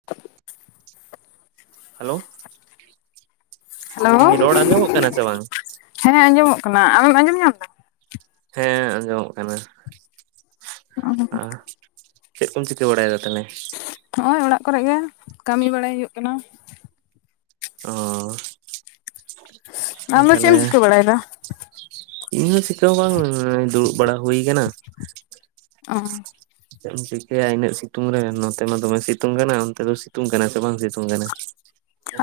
[inaudible] Hello hello ᱤᱧ ᱨᱚᱲ ᱟᱸᱡᱚᱢᱚᱜ ᱠᱟᱱᱟ ᱥᱮ ᱵᱟᱝ ᱦᱮᱸ ᱟᱸᱡᱚᱢᱚᱜ ᱠᱟᱱᱟ ᱟᱢᱮᱢ ᱟᱸᱡᱚᱢ ᱧᱟᱢᱫᱟ ᱦᱮᱸ ᱟᱸᱡᱚᱢᱚᱜ ᱠᱟᱱᱟ ᱟ ᱪᱮᱫ ᱠᱚᱢ ᱪᱤᱠᱟᱹ ᱵᱟᱲᱟᱭᱮᱫᱟ ᱛᱟᱞᱦᱮ ᱦᱚᱜ ᱚᱭ ᱚᱲᱟᱜ ᱠᱚᱨᱮᱜ ᱜᱮ ᱠᱟᱹᱢᱤ ᱵᱟᱲᱟᱭ ᱦᱩᱭᱩᱜ ᱠᱟᱱᱟ ᱚ ᱟᱢ ᱫᱚ ᱪᱮᱫ ᱛᱟᱦᱚᱞᱮ ᱮᱢ ᱪᱤᱠᱟᱹ ᱵᱟᱲᱟᱭᱮᱫᱟ ᱤᱧ ᱦᱚᱸ ᱪᱤᱠᱟᱹ ᱦᱚᱸ ᱵᱟᱝ ᱫᱩᱲᱩᱵ ᱵᱟᱲᱟ ᱦᱩᱭᱠᱟᱱᱟ ᱚ ᱪᱮᱫ ᱮᱢ ᱪᱤᱠᱟᱹᱭᱟ ᱤᱱᱟᱹᱜ ᱥᱤᱛᱩᱝ ᱨᱮ ᱱᱚᱛᱮ ᱢᱟ ᱫᱚᱢᱮ ᱥᱤᱛᱩᱝ ᱠᱟᱱᱟ ᱚᱱᱛᱮ ᱫᱚ ᱥᱤᱛᱩᱝ ᱠᱟᱱᱟ ᱥᱮ ᱵᱟᱝ ᱥᱤᱛᱩᱝ ᱠᱟᱱᱟ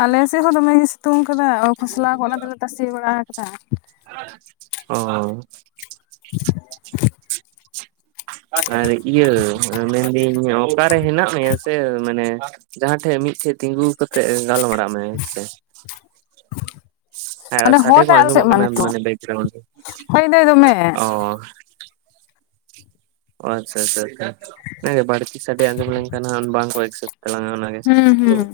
ᱟᱞᱮ ᱥᱮᱫ ᱦᱚᱸ ᱫᱚᱢᱮᱜᱮ ᱥᱤᱛᱩᱝ ᱠᱟᱫᱟ ᱠᱷᱚᱥᱞᱟ ᱠᱚ ᱚᱱᱟ ᱛᱮᱞᱮ ᱛᱟᱥᱮ ᱵᱟᱲᱟ ᱠᱟᱫᱟ ᱚ [inaudible] ᱟᱨ ᱤᱭᱟᱹ ᱢᱮᱱᱫᱟᱤᱧ ᱚᱠᱟᱨᱮ ᱦᱮᱱᱟᱜ ᱢᱮᱭᱟ ᱥᱮ ᱢᱟᱱᱮ ᱡᱟᱦᱟᱸ ᱴᱷᱮᱡ ᱢᱤᱫᱴᱷᱮᱡ ᱛᱤᱸᱜᱩ ᱠᱟᱛᱮᱜ ᱜᱟᱞᱢᱟᱨᱟᱜ ᱢᱮ ᱦᱮᱸᱥᱮ ᱦᱮᱸ ᱚᱸᱰᱮ ᱥᱟᱰᱮ ᱦᱚᱭ ᱠᱚ ᱫᱟᱭ ᱟᱞᱮ ᱥᱮᱫ ᱟᱸᱡᱚᱢᱚᱜ ᱢᱟ ᱠᱟᱱᱟ ᱱᱤᱛᱚᱜ ᱢᱟᱱᱮ ᱵᱮᱠᱜᱨᱟᱣᱩᱱᱰ, ᱦᱚᱭ ᱫᱟᱭ ᱫᱚᱢᱮ ᱚ ᱚ ᱟᱪᱪᱷᱟ ᱟᱪᱪᱷᱟ ᱟᱪᱷᱟ ᱟᱪᱷᱟ ᱚᱱᱟᱜᱮ ᱵᱟᱹᱲᱛᱤ ᱥᱟᱰᱮ ᱟᱡᱚᱢ ᱞᱮᱱᱠᱷᱟᱱ ᱦᱟᱸᱜ ᱵᱟᱝᱠᱚ ᱠᱚ ᱮᱠᱥᱮᱯᱴ ᱛᱟᱞᱟᱝᱼᱟ ᱚᱱᱟᱜᱮ ᱦᱩᱸ [unintelligible] ᱦᱩᱸ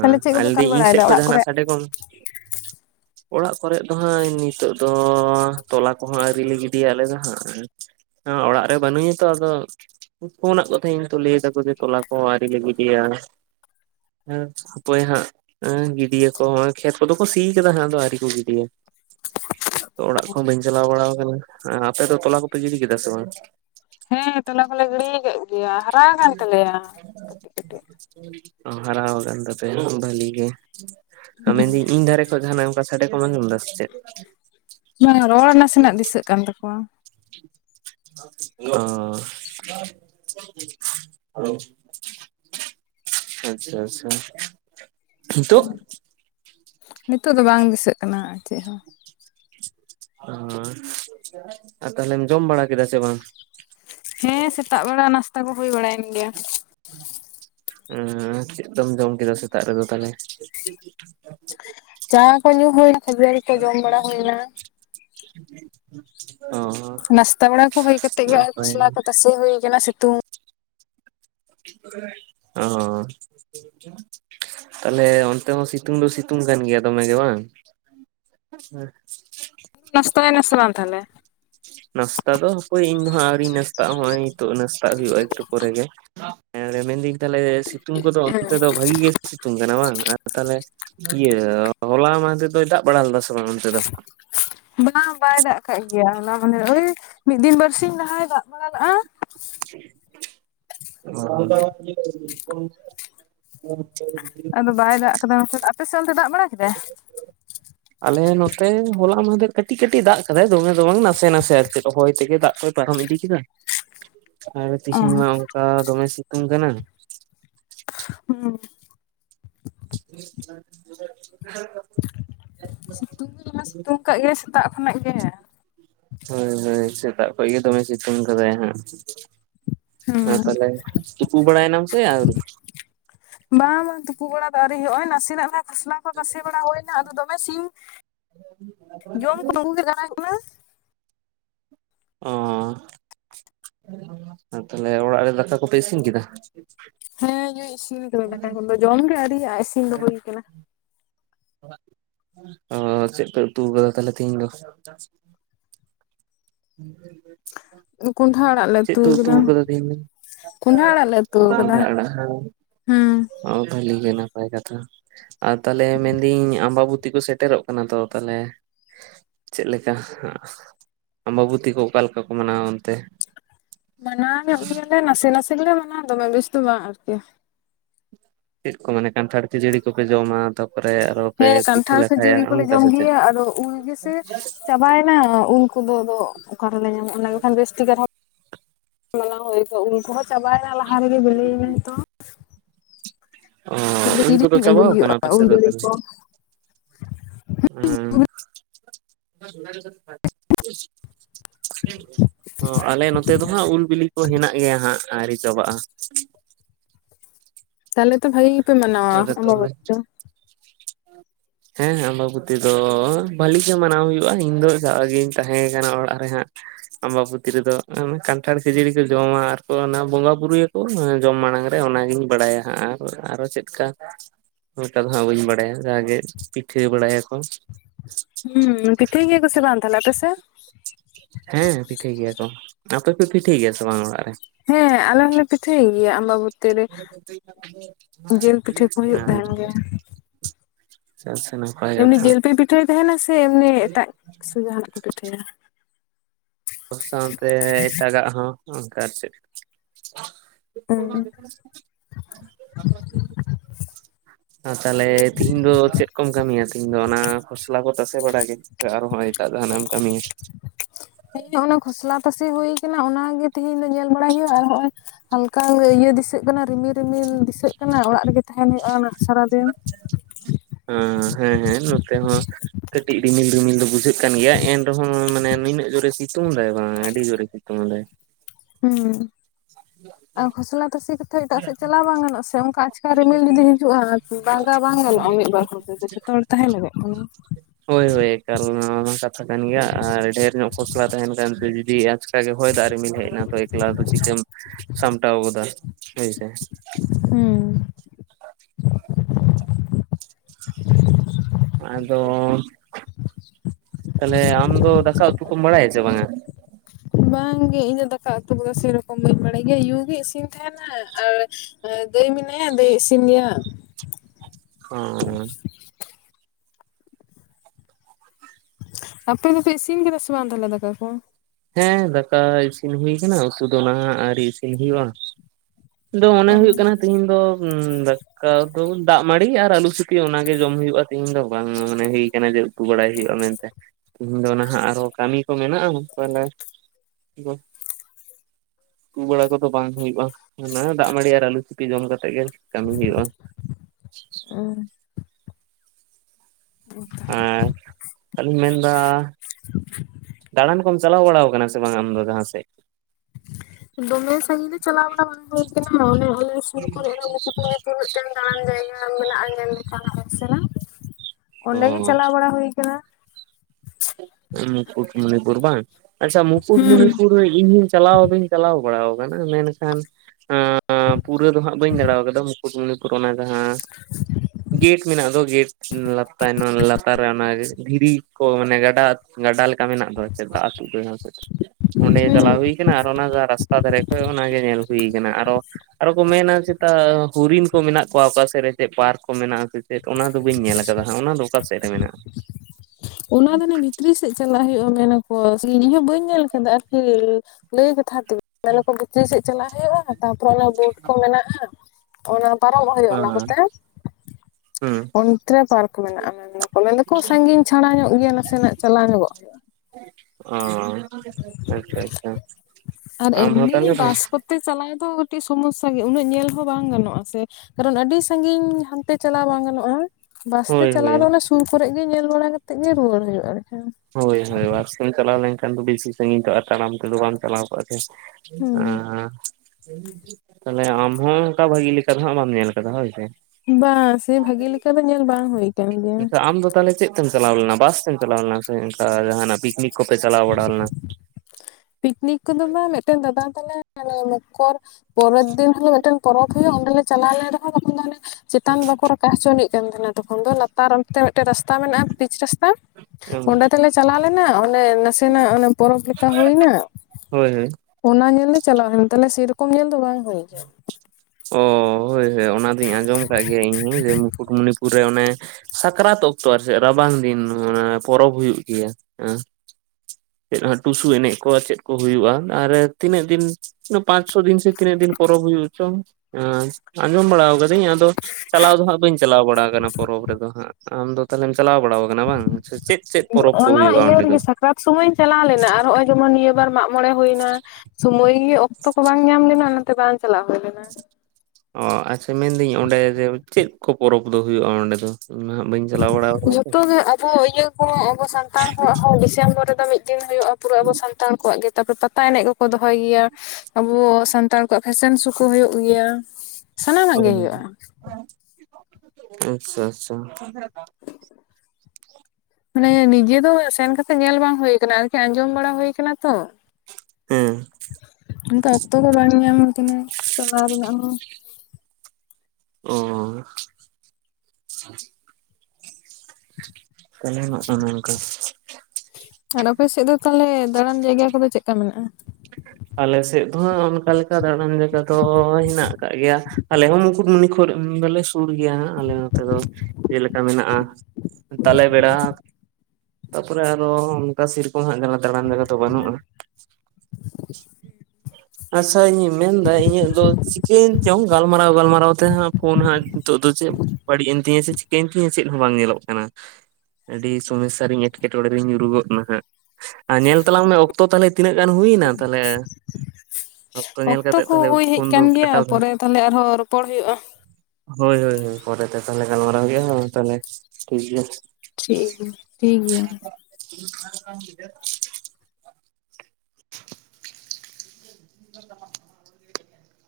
ᱛᱟᱦᱞᱮ ᱪᱮᱫ ᱟ ᱠᱚᱯᱮ ᱠᱟᱹᱢᱤ ᱞᱟᱹᱭᱫᱟᱹᱧ ᱤᱧ ᱥᱮᱜ ᱵᱟᱲᱟᱭᱮᱫᱟ ᱠᱷᱚᱱ ᱚᱲᱟᱜ ᱡᱟᱦᱟᱱᱟᱜ ᱠᱚᱨᱮ ᱥᱟᱰᱮ ᱠᱚᱢ [inaudible] ᱚᱲᱟᱜ ᱠᱚᱨᱮᱜ ᱫᱚ ᱦᱟᱸᱜ ᱱᱤᱛᱚᱜ ᱫᱚ ᱛᱚᱞᱟ ᱠᱚᱦᱚᱸ ᱟᱹᱣᱨᱤ ᱞᱮ ᱜᱤᱰᱤᱭᱟ ᱟᱞᱮ ᱫᱚ ᱦᱟᱸᱜ ᱦᱮᱸ ᱚᱲᱟᱜ ᱨᱮ ᱵᱟᱹᱱᱩᱧᱟᱛᱚ ᱟᱫᱚ ᱯᱷᱳᱱᱟᱜ ᱠᱚ ᱛᱟᱦᱮᱸᱤᱧ ᱞᱮᱭ ᱫᱟᱠᱚ ᱡᱮ ᱛᱚᱞᱟ ᱠᱚ ᱟᱹᱣᱨᱤ ᱞᱮ ᱜᱤᱰᱤᱭᱟ, ᱦᱟᱯᱳᱭ ᱦᱟᱸᱜ ᱦᱮᱸ ᱜᱤᱰᱤᱭᱟᱠᱚ ᱦᱚᱸᱜ-ᱚᱭ ᱠᱷᱮᱛ ᱠᱚᱫᱚ ᱠᱚ ᱥᱤ ᱠᱟᱫᱟ ᱦᱟᱸᱜ ᱟᱫᱚ ᱟᱹᱣᱨᱤ ᱠᱚ ᱜᱤᱰᱤᱭᱟ ᱟᱫᱚ ᱚᱲᱟᱜ ᱠᱚᱦᱚᱸ ᱵᱟᱹᱧ ᱪᱟᱞᱟᱣ ᱵᱟᱲᱟᱣ ᱠᱟᱱᱟ ᱮ ᱟᱯᱮ ᱫᱚ ᱛᱚᱞᱟ ᱠᱚᱯᱮ ᱜᱤᱰᱤ ᱠᱮᱫᱟ ᱥᱮ ᱵᱟᱝ ᱦᱮᱸ ᱛᱚᱞᱟ ᱠᱚᱞᱮ ᱜᱤᱲᱤ ᱠᱟᱜ ᱜᱮᱭᱟ ᱦᱟᱨᱟ ᱠᱟᱱ ᱛᱟᱞᱮᱭᱟ ᱠᱟᱹᱴᱤᱡ ᱠᱟᱹᱴᱤᱡ ᱚ ᱦᱟᱨᱟᱣ ᱠᱟᱱ ᱛᱟᱯᱮᱭᱟ ᱵᱷᱟᱞᱤ ᱜᱮ ᱢᱮᱱᱫᱟᱹᱧ ᱤᱧ ᱫᱷᱟᱨᱮ ᱠᱷᱚᱡ ᱡᱟᱦᱟᱱᱟᱜ ᱚᱱᱠᱟ ᱥᱟᱰᱮ ᱠᱚᱢ ᱟᱸᱡᱚᱢ ᱫᱟ ᱥᱮ ᱪᱮᱫ ᱵᱟᱝᱟ ᱨᱚᱲ ᱱᱟᱥᱮᱱᱟᱜ ᱫᱤᱥᱟᱹᱜ ᱠᱟᱱ ᱛᱟᱠᱚᱣᱟ ᱚᱻ [unintelligible] [unintelligible] ᱟᱪᱪᱷᱟ ᱟᱪᱪᱷᱟ ᱦᱤᱛᱳᱜ ᱱᱤᱛᱳᱜ ᱫᱚ ᱵᱟᱝ ᱫᱤᱥᱟᱹᱜ ᱠᱟᱱᱟ ᱟᱨ ᱪᱮᱫ ᱦᱚᱸ ᱾ ᱚ ᱟᱨ ᱛᱟᱞᱦᱮᱢ ᱡᱚᱢ ᱵᱟᱲᱟ ᱠᱮᱫᱟ ᱥᱮ ᱵᱟᱝ? ᱦᱮᱸ ᱥᱮᱛᱟᱜ ᱵᱮᱲᱟ ᱱᱟᱥᱛᱟ ᱠᱚ ᱦᱩᱭ ᱵᱟᱲᱟᱭᱮᱱ ᱜᱮᱭᱟ ᱾ ᱦᱮᱸ ᱪᱮᱫ ᱫᱚᱢ ᱡᱚᱢ ᱠᱮᱫᱟ ᱥᱮᱛᱟᱜ ᱨᱮᱫᱚ ᱛᱟᱞᱦᱮ? ᱪᱟ ᱠᱚ ᱧᱩ ᱦᱩᱭᱱᱟ ᱠᱷᱟᱹᱡᱟᱹᱲᱤ ᱠᱚ ᱡᱚᱢ ᱵᱟᱲᱟ ᱦᱩᱭᱱᱟ ᱾ ᱚᱻ ᱱᱟᱥᱛᱟ ᱵᱟᱲᱟ ᱠᱚ ᱦᱩᱭ ᱠᱟᱛᱮᱜ ᱜᱮ ᱟᱨ ᱠᱷᱚᱥᱞᱟ ᱠᱚ ᱛᱟᱥᱮ ᱦᱩᱭ ᱟᱠᱟᱱᱟ ᱥᱤᱛᱩᱝᱼᱼ ᱚᱸ ᱛᱟᱦᱚᱞᱮ ᱚᱱᱛᱮ ᱦᱚᱸ ᱥᱤᱛᱩᱝ ᱫᱚ ᱥᱤᱛᱩᱝ ᱠᱟᱱ ᱜᱮᱭᱟ ᱫᱚᱢᱮ ᱜᱮ ᱵᱟᱝ? ᱦᱮᱸ [unintelligible] ᱱᱟᱥᱛᱟᱭᱱᱟᱢ ᱥᱮ ᱵᱟᱝ ᱛᱟᱦᱚᱞᱮ? ᱱᱟᱥᱛᱟ ᱫᱚ ᱦᱟᱯᱟᱹᱭ ᱤᱧ ᱫᱚ ᱦᱟᱹᱜ ᱟᱹᱣᱨᱤ ᱱᱟᱥᱛᱟᱜ ᱱᱚᱜ-ᱚᱭ ᱱᱤᱛᱚᱜ ᱱᱟᱥᱛᱟᱜ ᱦᱩᱭᱩᱜ-ᱟ ᱮᱠᱴᱩ ᱯᱚᱨᱮ ᱜᱮ ᱾ ᱦᱮᱸ ᱨᱮ ᱢᱮᱱᱫᱟᱹᱧ ᱛᱟᱦᱚᱞᱮ ᱥᱤᱛᱩᱝ ᱠᱚᱫᱚ ᱚᱱᱛᱮ ᱫᱚᱼᱼ ᱵᱷᱟᱜᱤ ᱜᱮ ᱥᱤᱛᱩᱝ ᱠᱟᱱᱟ ᱵᱟᱝ? ᱟᱨ ᱛᱟᱦᱚᱞᱮ ᱤᱭᱟᱹ ᱦᱚᱞᱟ ᱢᱟᱦᱱᱫᱮᱨ ᱫᱚᱭ ᱫᱟᱜ ᱵᱟᱲᱟ ᱞᱮᱫᱟ ᱥᱮ ᱵᱟᱝ? ᱛᱮᱫᱚᱼᱼ ᱵᱟᱝᱼᱟ ᱵᱟᱭ ᱫᱟᱜ ᱠᱟᱜ ᱜᱮᱭᱟ, ᱦᱚᱞᱟ ᱢᱟᱦᱟᱱᱫᱮᱨ ᱳᱭ ᱢᱤᱫ ᱫᱤᱱ ᱵᱟᱨᱥᱤᱧ ᱞᱟᱦᱟᱭ ᱫᱟᱜ ᱵᱟᱲᱟᱞᱟᱜ-ᱟ ᱾ [inaudible] ᱚ [inaudible] ᱟᱫᱚ ᱚᱱᱛᱮ ᱟᱯᱮ ᱥᱮᱫ ᱚᱱᱛᱮ ᱫᱟᱜ ᱵᱟᱲᱟ ᱠᱮᱫᱟᱭ? ᱟᱞᱮ ᱱᱚᱛᱮ ᱦᱚᱞᱟ ᱢᱟᱦᱫᱮᱨ ᱠᱟᱹᱴᱤᱡ ᱠᱟᱹᱴᱤᱡ ᱫᱟᱜ ᱠᱟᱫᱟᱭ, ᱫᱚᱢᱮ ᱫᱚ ᱵᱟᱝ ᱱᱟᱥᱮ ᱱᱟᱥᱮ ᱟᱨᱠᱤ ᱦᱚᱭ ᱛᱮᱜᱮ ᱫᱟᱜ ᱠᱚᱭᱼᱼ ᱯᱟᱨᱚᱢ ᱤᱫᱤ ᱠᱮᱫᱟ, ᱟᱨ ᱚ ᱛᱮᱦᱤᱧ ᱢᱟ ᱚᱱᱠᱟ ᱫᱚᱢᱮ ᱥᱤᱛᱩᱝ ᱠᱟᱱᱟ ᱾ ᱦᱩᱸ ᱾ ᱦ [unintelligible] ᱥᱤᱛᱩᱝ ᱫᱚ ᱫᱚᱢᱮ ᱥᱤᱛᱩᱝ ᱠᱟᱜ ᱜᱮ ᱥᱮᱛᱟᱜ ᱠᱷᱚᱱᱟᱜ ᱜᱮ ᱾ ᱦᱚᱭ ᱦᱚᱭ ᱥᱮᱛᱟᱜ ᱠᱷᱚᱡ ᱜᱮ ᱫᱚᱢᱮ ᱥᱤᱛᱩᱝ ᱠᱟᱫᱟᱭ ᱦᱟᱸᱜ ᱾ ᱦᱟᱸ ᱦᱩᱸ ᱛᱟᱦᱚᱞᱮ ᱛᱩᱯᱩ ᱵᱟᱲᱟᱭᱱᱟᱢ ᱥᱮ ᱟᱹᱣᱨᱤ? ᱵᱟᱝ ᱵᱟᱝ ᱛᱩᱯᱩ ᱵᱟᱲᱟ ᱫᱚ ᱟᱹᱣᱨᱤ ᱦᱩᱭᱩᱜ-ᱟ, ᱱᱟᱥᱮᱱᱟᱜ ᱠᱷᱚᱥᱞᱟ ᱠᱚ ᱛᱟᱥᱮ ᱵᱟᱲᱟ ᱦᱩᱭ ᱾ ᱟᱫᱚ ᱫᱚᱢᱮ ᱥᱤᱢ ᱡᱚᱢ ᱫᱟᱠᱚ ᱩᱱᱠᱩ ᱜᱮ ᱞᱟᱜᱟ [unintelligible] ᱫᱟᱲᱟᱱ ᱠᱟᱱᱟ ᱚ, ᱟᱨ ᱛᱟᱦᱚᱞᱮ ᱚᱲᱟᱜ ᱨᱮ ᱫᱟᱠᱟ ᱠᱚᱯᱮ ᱤᱥᱤᱱ ᱠᱮᱫᱟ? ᱦᱮᱸ ᱤᱭᱳ ᱤᱥᱤᱱ ᱟᱠᱟᱱᱟ ᱫᱟᱠᱟ ᱠᱚᱫᱚ ᱡᱚᱢ ᱜᱮ ᱟᱹᱣᱨᱤᱭᱟᱜ-ᱟ ᱤᱥᱤᱱ ᱫᱚ ᱦᱩᱭ ᱟᱠᱟᱱᱟ ᱾ ᱚᱸ ᱪᱮᱫ ᱯᱮ ᱩᱛᱩ ᱠᱟᱜ-ᱟ ᱛᱟᱦᱞᱮ ᱛᱮᱦᱤᱧ ᱫᱚ? ᱠᱚᱸᱰᱷᱟ ᱟᱲᱟᱜ ᱞᱮ ᱪᱮᱫ ᱯᱮ ᱩᱛᱩ ᱟᱠᱟᱫᱟ ᱠᱟᱫᱟ ᱛᱮᱦᱤᱧ ᱫᱚ? ᱠᱚᱸᱰᱷᱟ ᱟᱲᱟᱜ ᱞᱮ ᱩᱛᱩ ᱟᱠᱟᱫᱟ ᱠᱚᱱᱰᱟ ᱟᱲᱟᱜ ᱦᱮᱸ ᱾ ᱚ ᱵᱷᱟᱞᱤ ᱜᱮ ᱱᱟᱯᱟᱭ ᱠᱟᱛᱷᱟ, ᱟᱨ ᱛᱟᱦᱚᱞᱮ ᱢᱮᱱᱫᱟᱹᱧ ᱟᱢᱵᱟᱵᱚᱛᱤ ᱠᱚ ᱥᱮᱴ ᱴᱮᱨᱚᱜ ᱠᱟᱱᱟ ᱛᱚ ᱛᱟᱦᱚᱞᱮ ᱪᱮᱫ ᱞᱮᱠᱟ ᱦᱟᱸᱜ? ᱚᱵᱚᱵᱚᱛᱤ ᱠᱚ ᱚᱠᱟ ᱞᱮᱠᱟ ᱠᱚ ᱢᱟᱱᱟᱣᱟ ᱚᱱᱛᱮ? ᱢᱟᱱᱟᱣᱮᱫ ᱜᱮᱭᱟᱞᱮ ᱱᱟᱥᱮ ᱱᱟᱥᱮ ᱜᱮᱞᱮ ᱢᱟᱱᱟᱣᱟ ᱫᱚᱢᱮ ᱵᱮᱥ ᱫᱚ ᱵᱟᱝ ᱟᱨᱠᱤ ᱾ ᱪᱮᱫ ᱠᱚ ᱢᱟᱱᱮ ᱠᱟᱱᱴᱷᱟᱲ ᱠᱷᱟᱹᱡᱟᱹᱲᱤ ᱠᱚᱯᱮ ᱡᱚᱢᱟ ᱛᱚ? ᱦᱮᱸ ᱠᱟᱱᱴᱷᱟᱲ ᱠᱷᱟᱹᱡᱟᱹᱲᱤ ᱠᱚᱞᱮ ᱡᱚᱢ ᱥᱮ ᱪᱮᱫ? ᱜᱮᱭᱟ ᱟᱫᱚ ᱩᱞ ᱜᱮᱥᱮᱼᱼ ᱪᱟᱵᱟᱭᱮᱱᱟ ᱩᱞ ᱠᱚᱫᱚ ᱚᱠᱟ ᱨᱮᱞᱮ ᱧᱟᱢᱟ? ᱚᱱᱟ ᱜᱮ ᱵᱟᱠᱷᱟᱱ ᱵᱮᱥ ᱾ ᱟᱨᱦᱚᱸ ᱢᱟᱱᱟᱣ ᱦᱩᱭ ᱛᱚ ᱩᱞ ᱠᱚ ᱦᱚᱸ ᱪᱟᱵᱟᱭᱮᱱᱟ ᱞᱟᱦᱟ ᱨᱮᱜᱮ ᱵᱤᱞᱤᱭᱮᱱᱟ ᱱᱤᱛᱚᱜ ᱾ ᱚ ᱫᱚ ᱩᱞ ᱠᱚᱫᱚ ᱠᱤᱨᱤᱧ ᱟᱹᱜᱩᱭ ᱪᱟᱵᱟᱣ ᱠᱟᱱᱟ ᱦᱩᱭᱩᱜᱼᱟ ᱟᱯᱮ ᱩᱞ ᱥᱮᱫ ᱫᱚ ᱵᱤᱞᱤ ᱛᱟᱦᱚᱞᱮ? ᱠᱚ ᱮᱸ [unintelligible] ᱚ ᱟᱞᱮ ᱱᱚᱛᱮ ᱫᱚ ᱦᱟᱸᱜ ᱩᱞ ᱵᱤᱞᱤ ᱠᱚ ᱦᱮᱱᱟᱜ ᱜᱮᱭᱟ ᱦᱟᱸᱜ ᱟᱹᱣᱨᱤ ᱪᱟᱵᱟᱜᱼᱟ᱾ ᱛᱟᱦᱚᱞᱮ ᱛᱚ ᱵᱷᱟᱜᱤ ᱜᱮᱼᱼ ᱟᱫᱚ ᱛᱟᱦᱚᱞᱮ ᱦᱮᱸ ᱟᱢᱵᱟ ᱵᱚᱛᱤ ᱫᱚ ᱵᱷᱟᱹᱞᱤ ᱜᱮ ᱢᱟᱱᱟᱣ ᱦᱩᱭᱩᱜᱼᱟ ᱤᱧ ᱫᱚ ᱡᱟᱜᱤᱧ ᱛᱟᱦᱮᱸ ᱠᱟᱱᱟ ᱚᱲᱟᱜ ᱨᱮ ᱜᱮ ᱦᱟᱸᱜ᱾ ᱟᱢᱵᱟᱵᱚᱛᱤ ᱨᱮᱫᱚ ᱚᱱᱮ ᱠᱟᱱᱴᱷᱟᱲ ᱠᱷᱤᱡᱲᱤ ᱠᱚ ᱡᱚᱢᱟ ᱟᱨᱠᱚ ᱚᱱᱟ ᱵᱚᱸᱜᱟ ᱵᱩᱨᱩ ᱣᱟᱹᱼᱼ ᱚ ᱡᱚᱢ ᱢᱟᱲᱟᱝ ᱨᱮ ᱚᱱᱟᱜᱤᱧ ᱵᱟᱲᱟᱭᱟ ᱦᱟᱸᱜ ᱟᱨ ᱪᱮᱫ? ᱠᱟᱫᱟ ᱚᱱᱠᱟ ᱫᱚ ᱦᱟᱸᱜ ᱵᱟᱹᱧ ᱵᱟᱲᱟᱭᱟ ᱡᱟᱜᱮ ᱯᱤᱴᱷᱟᱹ ᱵᱟᱲᱟᱭᱟᱠᱚ᱾ ᱦᱩᱸ ᱯᱤᱴᱷᱟᱹᱭ ᱜᱮᱭᱟ ᱠᱚ ᱥᱮ ᱵᱟᱝ ᱛᱟᱦᱚᱞᱮ ᱟᱯᱮ ᱥᱮᱜ? ᱦᱮᱸ ᱯᱤᱴᱷᱟᱹᱭ ᱜᱮᱭᱟ ᱠᱚ ᱟᱯᱮ ᱯᱮ ᱯᱤᱴᱷᱟᱹᱭ ᱜᱮᱭᱟ ᱥᱮ ᱵᱟᱝ ᱚᱲᱟᱜ ᱨᱮ? ᱦᱮᱸ ᱟᱞᱮ ᱦᱚᱸᱞᱮ ᱯᱤᱴᱷᱟᱹᱭ ᱜᱮᱭᱟ ᱟᱢᱵᱟ ᱵᱩᱼᱼ ᱯᱤᱴᱷᱟᱹ ᱠᱚ ᱦᱩᱭᱩᱜ ᱛᱟᱦᱮᱱ ᱜᱮᱭᱟ [inaudible] ᱦᱮᱸ ᱪᱟᱥᱮᱱᱟᱼᱼ ᱮᱢᱱᱮ ᱡᱤᱞ ᱯᱮ ᱯᱤᱴᱷᱟᱹᱭ ᱛᱟᱦᱮᱱᱟ ᱥᱮ ᱮᱢᱱᱤ ᱮᱴᱟᱜ ᱥᱮ ᱡᱟᱦᱟᱸᱱᱟᱜ ᱯᱮ ᱯᱤᱴᱷᱟᱹᱭᱟ? ᱥᱟᱶᱛᱮ ᱮᱴᱟ ᱜᱟᱜ ᱦᱚᱸ ᱚᱱᱠᱟ ᱟᱨ ᱪᱮᱫ? ᱦᱩᱸ [inaudible] ᱛᱟᱦᱚᱞᱮ ᱛᱤᱦᱤᱧ ᱫᱚ ᱪᱮᱫ ᱠᱚᱢ ᱠᱟᱹᱢᱤᱭᱟ ᱛᱤᱦᱤᱧ ᱫᱚ ᱚᱱᱟ ᱠᱷᱚᱥᱞᱟ ᱠᱚ ᱛᱟᱥᱮ ᱵᱟᱲᱟ ᱜᱮ? ᱟᱨ ᱦᱚᱸᱭᱤᱛ ᱫᱷᱟᱱᱟᱮᱢ ᱠᱟᱹᱢᱤᱼᱼ ᱦᱮᱸ ᱚᱱᱟ ᱠᱷᱚᱥᱞᱟ ᱛᱟᱥᱤ ᱦᱩᱭ ᱠᱟᱱᱟ ᱚᱱᱟᱜᱮ ᱛᱮᱤᱦᱤᱧ ᱫᱚ ᱧᱮᱞ ᱵᱟᱲᱟᱭ ᱦᱩᱭᱩᱜᱼᱟ ᱟᱨ ᱱᱚᱜᱼᱚᱭ᱾ ᱦᱟᱞᱠᱟ ᱤᱭᱟᱹ ᱫᱤᱥᱤᱥᱟᱹᱜ ᱠᱟᱱᱟ ᱨᱤᱢᱤᱞ ᱨᱤᱢᱤᱞ ᱫᱤᱥᱟᱹᱜ ᱠᱟᱱᱟ ᱚᱲᱟᱜ ᱨᱮᱜᱮ ᱛᱟᱦᱮᱱ ᱦᱩᱭᱩᱜᱼᱟ ᱱᱟ ᱥᱟᱨᱟ ᱫᱤᱱ᱾ ᱦᱮᱸ ᱦᱮᱸ ᱱᱚᱛᱮ ᱦᱚᱸ, ᱠᱟᱹᱴᱤᱡ ᱨᱤᱢᱤᱞ ᱫᱤᱢᱤᱞ ᱫᱚ ᱵᱩᱡᱷᱟᱹᱜ ᱠᱟᱱ ᱜᱮᱭᱟ ᱮᱱᱨᱮᱦᱚᱸ ᱢᱟᱱᱮ ᱱᱤᱱᱟᱹᱜ ᱡᱳᱨᱮ ᱥᱤᱛᱩᱝ ᱫᱟᱭ ᱵᱟᱝ ᱟᱹᱰᱤ ᱡᱳᱨᱮ ᱥᱤᱛᱩᱝ ᱫᱟᱭ᱾ ᱦᱩᱸᱻ [inaudible] ᱟᱨ ᱠᱷᱚᱥᱞᱟ ᱛᱟᱥᱤ ᱠᱟᱛᱮᱫ ᱮᱴᱟᱜ ᱥᱮᱫ ᱪᱟᱞᱟᱣ ᱵᱟᱝ ᱜᱟᱱᱚᱜ ᱥᱮ ᱚᱱᱠᱟ ᱟᱪᱠᱟ ᱨᱤᱢᱤᱞ ᱡᱩᱫᱤ ᱦᱤᱡᱩᱜᱼᱟ᱾ ᱵᱟᱝᱜᱟ ᱵᱟᱝ ᱜᱟᱱᱚᱜᱼᱟ ᱢᱤᱫ ᱵᱟᱨ ᱦᱚᱲ ᱠᱚ ᱡᱷᱚᱛᱚ ᱦᱚᱲ ᱛᱟᱦᱮᱸ ᱞᱟᱜᱟᱜ ᱠᱟᱱᱟ᱾ ᱦᱳᱭ ᱦᱳᱭ ᱮᱠᱟᱞ ᱱᱣᱟᱼᱼ ᱠᱟᱛᱷᱟ ᱠᱟᱱ ᱜᱮᱭᱟ ᱟᱨ ᱰᱷᱮᱨ ᱧᱚᱜ ᱯᱷᱚᱥᱞᱟ ᱛᱟᱦᱮᱱ ᱠᱟᱱ ᱡᱩᱫᱤ ᱟᱪᱠᱟ ᱜᱮ ᱦᱚᱭ ᱫᱟᱜᱼᱼ ᱨᱤᱢᱤᱞ ᱦᱮᱡ ᱱᱟ ᱛᱚ ᱮᱠᱞᱟ ᱪᱤᱠᱮᱢ ᱥᱟᱢᱴᱟᱣ ᱜᱚ ᱫᱟ ᱦᱳᱭᱥᱮ᱾ ᱦᱮᱸ᱾ ᱟᱫᱚ ᱛᱟᱦᱚᱞᱮ ᱟᱢ ᱫᱚ ᱫᱟᱠᱟ ᱩᱛᱩ ᱠᱚᱢ ᱵᱟᱲᱟᱭᱟ ᱥᱮ ᱵᱟᱝᱟ? ᱵᱟᱝᱜᱮ ᱤᱧᱟᱹᱜ ᱫᱟᱠᱟ ᱩᱛᱩ ᱠᱚᱫᱚ ᱥᱮᱨᱚᱠᱚᱢ ᱵᱟᱹᱧ ᱵᱟᱲᱟᱭ ᱜᱮᱭᱟ ᱭᱩ ᱜᱮ ᱤᱥᱤᱱ ᱛᱟᱦᱮᱱᱟ ᱟᱨᱼᱼ ᱫᱟᱹᱭ ᱢᱮᱱᱟᱭᱟ ᱫᱟᱹᱭ ᱥᱤᱢ ᱜᱮᱭᱟ᱾ ᱚᱸᱻ ᱟᱯᱮ ᱫᱚᱯᱮ ᱤᱥᱤᱱ ᱠᱮᱫᱟ ᱥᱮ ᱵᱟᱝ ᱛᱟᱦᱚᱞᱮ ᱫᱟᱠᱟ ᱠᱚ? ᱦᱮᱸ ᱫᱟᱠᱟ ᱤᱥᱤᱱ ᱦᱩᱭ ᱟᱠᱟᱱᱟ ᱩᱛᱩ ᱫᱚ ᱱᱟᱦᱟᱜ ᱟᱨᱨᱤ ᱤᱥᱤᱱ ᱦᱩᱭᱩᱜᱼᱟ᱾ ᱫᱚ ᱚᱱᱮ ᱦᱩᱭᱩᱜ ᱠᱟᱱᱟ ᱛᱤᱦᱤᱧ ᱫᱚ ᱫᱟᱼᱼ ᱠᱟᱣ ᱫᱚ ᱫᱟᱜ ᱢᱟᱹᱲᱤ ᱟᱨ ᱟᱹᱞᱩ ᱥᱤᱯᱤ ᱚᱱᱟ ᱜᱮ ᱡᱚᱢ ᱦᱩᱭᱩᱜᱼᱟ ᱛᱮᱦᱮᱧ ᱫᱚ ᱵᱟᱝ ᱢᱟᱱᱮ ᱦᱩᱭ ᱟᱠᱟᱱᱟ ᱡᱮ ᱩᱛᱩ ᱵᱟᱲᱟᱭᱼᱼ ᱦᱩᱭᱩᱜᱼᱟ ᱢᱮᱱᱛᱮ ᱛᱮᱦᱮᱧ ᱫᱚ ᱱᱟᱦᱟᱜ ᱟᱨᱚ ᱠᱟᱹᱢᱤ ᱠᱚ ᱢᱮᱱᱟᱜᱼᱟ ᱛᱟᱦᱚᱞᱮ᱾ ᱛᱟᱹᱛᱩ ᱵᱟᱲᱟ ᱠᱚᱫᱚ ᱵᱟᱝ ᱦᱩᱭᱩᱜᱼᱟ ᱚᱱᱟ ᱫᱟᱜ ᱢᱟᱹᱲᱤ ᱟᱨ ᱟᱹᱞᱩ ᱥᱤᱯᱤ ᱡᱚᱢ ᱠᱟᱛᱮᱮᱫ ᱜᱮ ᱠᱟᱹᱢᱤ ᱦᱩᱭᱩᱜᱼᱟ᱾ ᱦᱸ ᱚᱼᱼ ᱦᱮᱸᱻ ᱛᱟᱦᱚᱞᱮᱧ ᱢᱮᱱᱫᱟ ᱫᱟᱬᱟᱱᱼᱼ ᱠᱚᱢ ᱪᱟᱞᱟᱣ ᱵᱟᱲᱟ ᱟᱠᱟᱱᱟ ᱥᱮ ᱵᱟᱝ ᱟᱢ ᱫᱚ ᱡᱟᱦᱟᱸ ᱥᱮᱮᱫ? ᱫᱚᱢᱮ ᱥᱟᱹᱜᱤᱧ ᱪᱟᱞᱟᱣ ᱵᱟᱲᱟ ᱵᱟᱝ ᱦᱩᱭ ᱠᱟᱱᱟ ᱚᱱᱮ ᱟᱞᱮ ᱥᱩᱨ ᱠᱚᱨᱮ ᱫᱚ ᱢᱩᱠᱩᱴᱢᱩᱱᱤᱯᱩᱨ ᱨᱮᱼᱼ ᱢᱤᱫᱴᱮᱱ ᱫᱟᱬᱟᱱ ᱡᱟᱭᱜᱟ ᱢᱮᱱᱟᱜᱼᱟ ᱧᱮᱞ ᱞᱮᱠᱟᱱᱟᱜ ᱥᱮ ᱚᱸᱰᱮ ᱚ ᱜᱮ ᱪᱟᱞᱟᱣ ᱵᱟᱲᱟ ᱦᱩᱭ ᱟᱠᱟᱱᱟ᱾ ᱢᱩᱠᱩᱴᱢᱩᱱᱤᱯᱩᱨ ᱵᱟᱝ ᱟᱪᱪᱷᱟ ᱢᱩᱠᱩᱴᱢᱩᱱᱤᱯᱩᱨ᱾ ᱤᱧ ᱦᱚᱸ ᱪᱟᱞᱟᱣ ᱫᱚᱧ ᱪᱟᱞᱟᱣ ᱵᱟᱲᱟ ᱟᱠᱟᱱᱟ ᱢᱮᱱ ᱠᱷᱟᱱ᱾ ᱟᱹ ᱟᱹ ᱯᱩᱨᱟᱹ ᱫᱚᱦᱟᱸᱜ ᱵᱟᱹᱧ ᱫᱟᱲᱟ ᱟᱠᱟᱫᱟ ᱢᱩᱠᱩᱴᱢᱩᱱᱤ᱾ [unintelligible] ᱡᱟᱦᱟᱸ ᱜᱮᱴ ᱢᱮᱱᱟᱜ ᱫᱚ ᱜᱮᱴ᱾ ᱞᱟᱛᱟᱨ ᱞᱟᱛᱟᱨ ᱨᱮ ᱚᱱᱟ ᱜᱮ ᱫᱷᱤᱨᱤ ᱠᱚ ᱢᱟᱱᱮ ᱜᱟᱰᱟ᱾ ᱜᱟᱰᱟ ᱞᱮᱠᱟ ᱢᱮᱱᱟᱜ ᱫᱚ ᱪᱮᱫ ᱫᱟᱜ ᱟᱹᱛᱩ [unintelligible] ᱚᱸᱰᱮ ᱜᱮ ᱪᱟᱞᱟᱣ ᱦᱩᱸ ᱦᱩᱭ ᱟᱠᱟᱱᱟ ᱟᱨ ᱚᱱᱟ ᱨᱟᱥᱛᱟ᱾ ᱫᱷᱟᱨᱮ ᱠᱷᱚᱡ ᱚᱱᱟ ᱜᱮ ᱧᱮᱞ ᱦᱩᱭ ᱟᱠᱟᱱᱟ ᱟᱨᱚ᱾ ᱟᱨᱚ ᱠᱚ ᱢᱮᱱᱟ ᱪᱮᱛᱟ ᱦᱚᱨᱤᱱ ᱠᱚ ᱢᱮᱱᱟᱜ ᱠᱚᱣᱟ ᱚᱠᱟ ᱥᱮᱫ ᱨᱮ ᱪᱮᱫ ᱯᱟᱨᱠ ᱠᱚ ᱢᱮᱱᱟᱜᱼᱟᱥᱮ᱾ [unintelligible] ᱚᱱᱟ ᱫᱚ ᱵᱟᱹᱧ ᱧᱮᱞ ᱟᱠᱟᱫᱟ ᱦᱟᱸᱜ ᱚᱱᱟ ᱫᱚ ᱚᱠᱟ ᱥᱮᱫ ᱨᱮ ᱢᱮᱱᱟᱜᱼᱟ᱾ ᱚᱱᱟ ᱫᱚ ᱟᱹᱱᱤᱡ ᱵᱷᱤᱛᱨᱤ ᱥᱮᱫ ᱪᱟᱞᱟᱜ ᱦᱩᱭᱩᱜᱼᱟ ᱢᱮᱱᱟ ᱠᱚ ᱤᱧᱦᱚᱸ ᱵᱟᱹᱧ ᱧᱮᱞ ᱠᱟᱫᱟ ᱟᱨᱠᱤ᱾ ᱞᱟᱹᱭ ᱠᱟᱛᱷᱟ ᱛᱮ ᱢᱟᱱᱮ ᱠᱚ ᱵᱷᱤᱛᱨᱤ ᱥᱮᱫ ᱪᱟᱞᱟᱜ ᱦᱩᱭᱩᱜᱼᱟ ᱛᱟᱨᱯᱚᱨᱮ ᱚᱱᱟ ᱵᱳᱴ ᱠᱚ ᱢᱮᱱᱟᱜᱼᱟ᱾ ᱚᱱᱟ ᱯᱟᱨᱚᱢᱚᱜ ᱦᱩᱭᱩᱜᱼᱟ ᱚᱱᱟ ᱦᱮᱸ ᱠᱚᱛᱮ᱾ ᱦᱩᱸ ᱚᱱᱛᱮᱨᱮ ᱯᱟᱨᱠ ᱢᱮᱱᱟᱜᱼᱟ ᱢᱮᱱ ᱫᱟᱠᱚ ᱢᱮᱱ ᱫᱟᱠᱚ ᱥᱟᱺᱜᱤᱧ ᱪᱷᱟᱲᱟ ᱧᱚᱜ ᱜᱮᱭᱟ ᱱᱟᱥᱮᱱᱟᱜ ᱪᱟᱞᱟᱣ ᱧᱚᱜᱚᱜ᱾ ᱚ ᱟᱪᱪᱷᱟ ᱟᱪᱪᱷᱟ ᱟᱨ ᱟᱢ ᱮᱢᱱᱤ ᱦᱚᱴᱟᱞᱮ ᱵᱷᱟᱜᱮ᱾ [unintelligible] ᱪᱟᱞᱟᱣ ᱫᱚ ᱠᱟᱹᱴᱤᱡ ᱥᱚᱢᱚᱥᱥᱟ ᱜᱮ ᱩᱱᱟᱹᱜ ᱧᱮᱞ ᱦᱚᱸ ᱵᱟᱝ ᱜᱟᱱᱚᱜᱼᱟ ᱥᱮ ᱠᱟᱨᱚᱱ ᱟᱹᱰᱤ ᱥᱟᱺᱜᱤᱧ ᱦᱟᱱᱛᱮ᱾ ᱪᱟᱞᱟᱣ ᱵᱟᱝ ᱜᱟᱱᱚᱜᱼᱟ ᱵᱟᱥ ᱛᱮ ᱦᱳᱭ ᱪᱟᱞᱟᱣ ᱦᱳᱭ ᱫᱚ ᱚᱱᱟ ᱥᱩᱨ ᱠᱚᱨᱮ ᱜᱮ ᱧᱮᱞ ᱵᱟᱲᱟ ᱠᱟᱛᱮᱫ ᱜᱮ ᱨᱩᱣᱟᱹᱲ ᱦᱩᱭᱩᱜᱼᱟ ᱾ ᱦᱳᱭ ᱦᱳᱭ ᱵᱟᱥ ᱛᱮᱢ ᱪᱟᱞᱟᱣ ᱞᱮᱱ ᱠᱷᱟᱱ ᱫᱚ ᱵᱮᱥᱤ ᱥᱟᱹᱜᱤᱧᱼᱟ ᱛᱟᱲᱟᱢ ᱛᱮᱫᱚ ᱵᱟᱝ ᱪᱟᱞᱟᱣ ᱠᱚᱜᱼᱟ᱾ ᱦᱩᱸ [unintelligible] ᱛᱟᱦᱚᱞᱮ ᱟᱢ ᱦᱚᱸ ᱚᱱᱠᱟ ᱵᱷᱟᱜᱤ ᱞᱮᱠᱟ ᱫᱚ ᱵᱟᱢ ᱧᱮᱞ ᱟᱠᱟᱫᱟ ᱦᱳᱭ ᱥᱮ ᱵᱟᱝ ᱥᱮ ᱵᱷᱟᱜᱤ ᱞᱮᱠᱟ ᱫᱚ ᱧᱮᱞ ᱵᱟᱝ ᱦᱩᱭ ᱠᱟᱱ ᱜᱮᱭᱟ ᱟᱢ ᱫᱚ ᱛᱟᱦᱚᱞᱮ ᱪᱮᱫ [unintelligible] ᱪᱟᱞᱟᱣ ᱞᱮᱱᱟ ᱵᱟᱥ ᱛᱮᱢ ᱪᱟᱞᱟᱣ ᱞᱮᱱᱟ ᱥᱮ ᱚᱱᱠᱟ ᱯᱤᱠᱱᱤᱠ ᱠᱚᱯᱮ ᱪᱟᱞᱟᱣ ᱵᱟᱲᱟ ᱞᱮᱱᱟ ᱯᱤᱠᱱᱤᱠ ᱠᱚᱫᱚ ᱵᱟᱝ ᱢᱤᱫᱴᱮᱱ ᱫᱟᱫᱟ ᱛᱟᱞᱮ [unintelligible] ᱢᱚᱠᱚᱨ ᱯᱚᱨᱮᱨ ᱫᱤᱱ ᱦᱤᱞᱳᱜ ᱢᱤᱫᱴᱮᱱ ᱯᱚᱨᱚᱵᱽ ᱦᱩᱭᱩᱜᱼᱟ ᱚᱸᱰᱮ ᱞᱮ ᱪᱟᱞᱟᱣ ᱞᱮᱱ ᱨᱮ ᱦᱚᱸ ᱛᱚᱠᱷᱚᱱ ᱫᱚ ᱚᱱᱮᱼᱼ ᱪᱮᱛᱟᱱ ᱵᱟᱠᱚ ᱨᱟᱠᱟᱵ ᱦᱚᱪᱚ ᱟᱱᱤᱡ ᱠᱟᱱ ᱛᱟᱦᱮᱱᱟ ᱛᱚᱠᱷᱚᱱ ᱫᱚ ᱞᱟᱛᱟᱨ ᱚᱱᱛᱮ ᱢᱤᱫᱴᱮᱱ ᱨᱟᱥᱛᱟ ᱢᱮᱱᱟᱜᱼᱟ ᱯᱤᱪ ᱨᱟᱥᱛᱟ ᱚᱸᱰᱮ ᱦᱳᱭ ᱛᱮᱞᱮ ᱪᱟᱞᱟᱣ ᱞᱮᱱᱟ ᱚᱱᱮ ᱱᱟᱥᱮᱱᱟᱜ ᱯᱚᱨᱚᱵᱽ ᱞᱮᱠᱟᱼᱼ ᱦᱩᱭ ᱮᱱᱟ ᱦᱳᱭ ᱚᱱᱟ ᱧᱮᱞ ᱞᱮ ᱪᱟᱞᱟᱜ [unintelligible] ᱛᱟᱦᱚᱞᱮ ᱥᱮ ᱨᱚᱠᱚᱢ ᱧᱮᱞ ᱫᱚ ᱵᱟᱝ ᱦᱩᱭ ᱞᱮᱱᱟ ᱚ ᱦᱳᱭ ᱦᱳᱭ ᱚᱱᱟ ᱫᱩᱧ ᱟᱸᱡᱚᱢ ᱟᱠᱟᱫ ᱜᱮᱭᱟ ᱤᱧ ᱦᱚᱸ ᱡᱮ ᱢᱩᱠᱩᱴᱢᱚᱱᱤᱯᱩᱨ ᱨᱮ ᱚᱱᱮ ᱥᱟᱠᱨᱟᱛ ᱚᱠᱛᱚ ᱟᱨ ᱪᱮᱫ ᱨᱟᱵᱟᱝ ᱫᱤᱱ ᱚᱱᱟ ᱯᱚᱨᱚᱵᱽ ᱦᱩᱭᱩᱜ ᱜᱮᱭᱟ ᱦᱮᱸ ᱪᱮᱫ ᱦᱚᱸ ᱴᱩᱥᱩ ᱮᱱᱮᱡ ᱠᱚ ᱪᱮᱫ ᱠᱚ ᱦᱩᱭᱩᱜᱼᱟ ᱟᱨ ᱛᱤᱱᱟᱹᱜ ᱫᱤᱱ ᱚᱱᱟ ᱯᱟᱸᱪ ᱪᱷᱚᱭ ᱫᱤᱱ ᱥᱮ ᱛᱤᱱᱤ ᱫᱤᱱ ᱯᱚᱨᱚᱵ ᱦᱩᱭᱩᱜ ᱪᱚᱝ ᱟᱸᱡᱚᱢ ᱵᱟᱲᱟ ᱠᱟᱹᱫᱟᱹᱧ ᱟᱫᱚ ᱪᱟᱞᱟᱣ ᱫᱚ ᱦᱟᱸᱜ ᱵᱟᱹᱧ ᱪᱟᱞᱟᱣ ᱵᱟᱲᱟ ᱠᱟᱱᱟ ᱯᱚᱨᱚᱵᱽ ᱨᱮ ᱫᱚ ᱦᱟᱸᱜ ᱟᱢᱫᱚ ᱛᱟᱦᱚᱞᱮᱢ ᱪᱟᱞᱟᱣ ᱵᱟᱲᱟ ᱟᱠᱟᱱᱟ ᱵᱟᱝ ᱪᱮᱫ ᱪᱮᱫ ᱯᱚᱨᱚᱵᱽ ᱠᱚ ᱦᱩᱭᱩᱜᱼᱟ ᱚᱸᱰᱮ ᱫᱚᱼᱼ ᱥᱟᱵ ᱥᱚᱢᱚᱭ ᱤᱧ ᱪᱟᱞᱟᱣ ᱞᱮᱱᱟ ᱟᱨ ᱱᱚᱜ-ᱚᱭ ᱡᱮᱢᱚᱱ ᱱᱤᱭᱟᱹ ᱵᱟᱨ ᱢᱟᱜᱼᱼ ᱢᱚᱬᱮ ᱦᱩᱭᱱᱟ ᱥᱚᱢᱚᱭ ᱜᱮ ᱚᱠᱛᱚ ᱠᱚ ᱵᱟᱝ ᱧᱟᱢ ᱞᱮᱱᱟ ᱚᱱᱟ ᱛᱮ ᱵᱟᱝ ᱪᱟᱞᱟᱣ ᱦᱩᱭ ᱞᱮᱱᱟ ᱚ ᱟᱪᱪᱷᱟ ᱢᱮᱱᱫᱟᱹᱧ ᱚᱸᱰᱮ ᱡᱮ ᱪᱮᱫ ᱠᱚ ᱯᱚᱨᱚᱵᱽ ᱫᱚ ᱦᱩᱭᱩᱜᱼᱟ ᱚᱸᱰᱮ ᱫᱚ ᱚᱱᱟ ᱦᱟᱸᱜ ᱵᱟᱹᱧ ᱪᱟᱞᱟᱣ ᱵᱟᱲᱟ ᱟᱠᱟᱱᱟ ᱛᱚ ᱡᱚᱛᱚ ᱜᱮ ᱟᱫᱚ ᱤᱭᱟᱹᱼᱼ ᱟᱵᱚ ᱥᱟᱱᱛᱟᱲ ᱠᱚᱣᱟᱜ ᱦᱚᱸ ᱰᱤᱥᱮᱢᱵᱚᱨ ᱨᱮᱫᱚ ᱢᱤᱫ ᱫᱤᱱ ᱦᱩᱭᱩᱜᱼᱟ ᱯᱩᱨᱟᱹ ᱟᱵᱚ ᱥᱟᱱᱛᱟᱲ ᱠᱚᱣᱟᱜ ᱜᱮ ᱛᱟᱯᱚᱨ ᱯᱟᱛᱟ ᱮᱱᱮᱡ ᱠᱚ ᱠᱚ ᱫᱚᱦᱚᱭ ᱜᱮᱭᱟ ᱟᱵᱚ ᱥᱟᱱᱛᱟᱲ ᱠᱚᱣᱟᱜ ᱯᱷᱮᱥᱮᱱ ᱥᱳ ᱠᱚ ᱦᱩᱭᱩᱜ ᱜᱮᱭᱟ ᱥᱟᱱᱟᱢᱟᱜ ᱜᱮ ᱦᱩᱭᱩᱜᱼᱟ [unintelligible] ᱟᱪᱪᱷᱟ ᱟᱪᱪᱷᱟ ᱢᱟᱱᱮ ᱱᱤᱡᱮ ᱫᱚ ᱥᱮᱱ ᱠᱟᱛᱮᱫ ᱧᱮᱞ ᱵᱟᱝ ᱦᱩᱭ ᱟᱠᱟᱱᱟ ᱟᱨᱠᱤ ᱟᱸᱡᱚᱢ ᱵᱟᱲᱟ ᱦᱩᱭ ᱟᱠᱟᱱᱟ ᱛᱚ ᱦᱮᱸ ᱚᱱᱠᱟ ᱚᱠᱛᱚ ᱫᱚ ᱵᱟᱝ ᱧᱟᱢ ᱦᱩᱭ ᱟᱠᱟᱱᱟ ᱪᱟᱞᱟᱣ ᱨᱮᱱᱟᱜ ᱦᱚᱸᱼᱼ ᱚᱻ ᱛᱟᱦᱚᱞᱮ ᱱᱚᱜᱼᱚ ᱱᱚᱝᱠᱟ ᱟᱨ ᱟᱯᱮ ᱥᱮᱫ ᱫᱚ ᱛᱟᱦᱚᱞᱮ ᱫᱟᱬᱟᱱ ᱡᱟᱭᱜᱟ ᱠᱚᱫᱚ ᱪᱮᱫ ᱞᱮᱠᱟ ᱢᱮᱱᱟᱜᱼᱟ ᱟᱞᱮᱥᱮᱫ ᱫᱚ ᱚᱱᱠᱟ ᱞᱮᱠᱟ ᱫᱟᱬᱟᱱ ᱡᱟᱭᱜᱟ ᱫᱚ ᱦᱮᱱᱟᱜ ᱟᱠᱟᱫ ᱜᱮᱭᱟ ᱟᱞᱮ ᱦᱚᱸ ᱢᱩᱠᱩᱴᱢᱩᱱᱤ ᱠᱷᱚᱱ ᱫᱚᱞᱮ ᱥᱩᱨ ᱜᱮᱭᱟ ᱟᱞᱮ ᱱᱚᱛᱮ ᱫᱚ ᱡᱮᱞᱮᱠᱟ ᱢᱮᱱᱟᱜᱼᱟ ᱛᱟᱞᱮ ᱵᱮᱲᱟ ᱛᱟᱯᱚᱨᱮ ᱟᱨᱚ ᱚᱱᱠᱟ ᱥᱮᱨᱚᱠᱚᱢ ᱫᱟᱬᱟᱱ ᱡᱟᱭᱜᱟ ᱫᱚ ᱵᱟᱹᱱᱩᱜᱼᱟ [inaudible] ᱟᱪᱪᱷᱟ ᱤᱧᱤᱧ ᱢᱮᱱ ᱫᱟ ᱤᱧᱟᱹᱜ ᱫᱚ ᱪᱤᱠᱟᱹᱭᱳᱱ ᱪᱚᱝ ᱜᱟᱞᱢᱟᱨᱟᱣ ᱜᱟᱞᱢᱟᱨᱟᱣ ᱛᱮ ᱦᱟᱸᱜ ᱯᱷᱳᱱ ᱦᱟᱸᱜ ᱱᱤᱛᱚᱜ ᱫᱚ ᱪᱮᱫ ᱵᱟᱹᱲᱤᱡ ᱮᱱ ᱛᱤᱧᱟᱹ ᱥᱮ ᱪᱤᱠᱟᱹᱭᱮᱱ ᱛᱤᱧᱟᱹ ᱪᱮᱫ ᱦᱚᱸ ᱵᱟᱝ ᱧᱮᱞᱚᱜ ᱠᱟᱱᱟ ᱟᱹᱰᱤ ᱥᱚᱢᱚᱥᱥᱟ ᱨᱤᱧ ᱮᱸᱴᱠᱮᱴᱚᱬᱮ ᱨᱤᱧ ᱧᱩᱨᱩᱜᱚᱫ ᱱᱟ ᱦᱟᱸᱜ ᱟᱨ ᱧᱮᱞ ᱛᱟᱞᱟᱝ ᱢᱮ ᱚᱠᱛᱚ ᱛᱟᱦᱚᱞᱮ ᱛᱤᱱᱟᱹᱜ ᱜᱟᱱ ᱦᱩᱭ ᱮᱱᱟ ᱛᱟᱦᱚᱞᱮ ᱚᱠᱛᱚ ᱧᱮᱞ ᱠᱟᱛᱮᱫ ᱠᱚ ᱛᱟᱦᱞᱮ ᱦᱩᱭ ᱦᱮᱡ ᱯᱷᱳᱱ ᱫᱚ ᱠᱟᱱ ᱜᱮᱭᱟ ᱠᱟᱴᱟᱣ ᱫᱟ ᱯᱚᱨᱮ ᱛᱟᱦᱚᱞᱮ ᱟᱨᱦᱚᱸ ᱨᱚᱯᱚᱲ ᱦᱩᱭᱩᱜᱼᱟ᱾ ᱦᱳᱭ ᱦᱳᱭ ᱦᱳᱭ ᱯᱚᱨᱮᱛᱮ ᱛᱟᱦᱚᱞᱮ ᱜᱟᱞᱢᱟᱨᱟᱣ ᱦᱩᱭᱩᱜᱼᱟ ᱦᱮ ᱛᱟᱦᱚᱞᱮ ᱴᱷᱤᱠ ᱜᱮᱭᱟ ᱴᱷᱤᱠ ᱜᱮᱭᱟ ᱴᱷᱤᱠ ᱜᱮᱭᱟ [inaudible] [inaudible]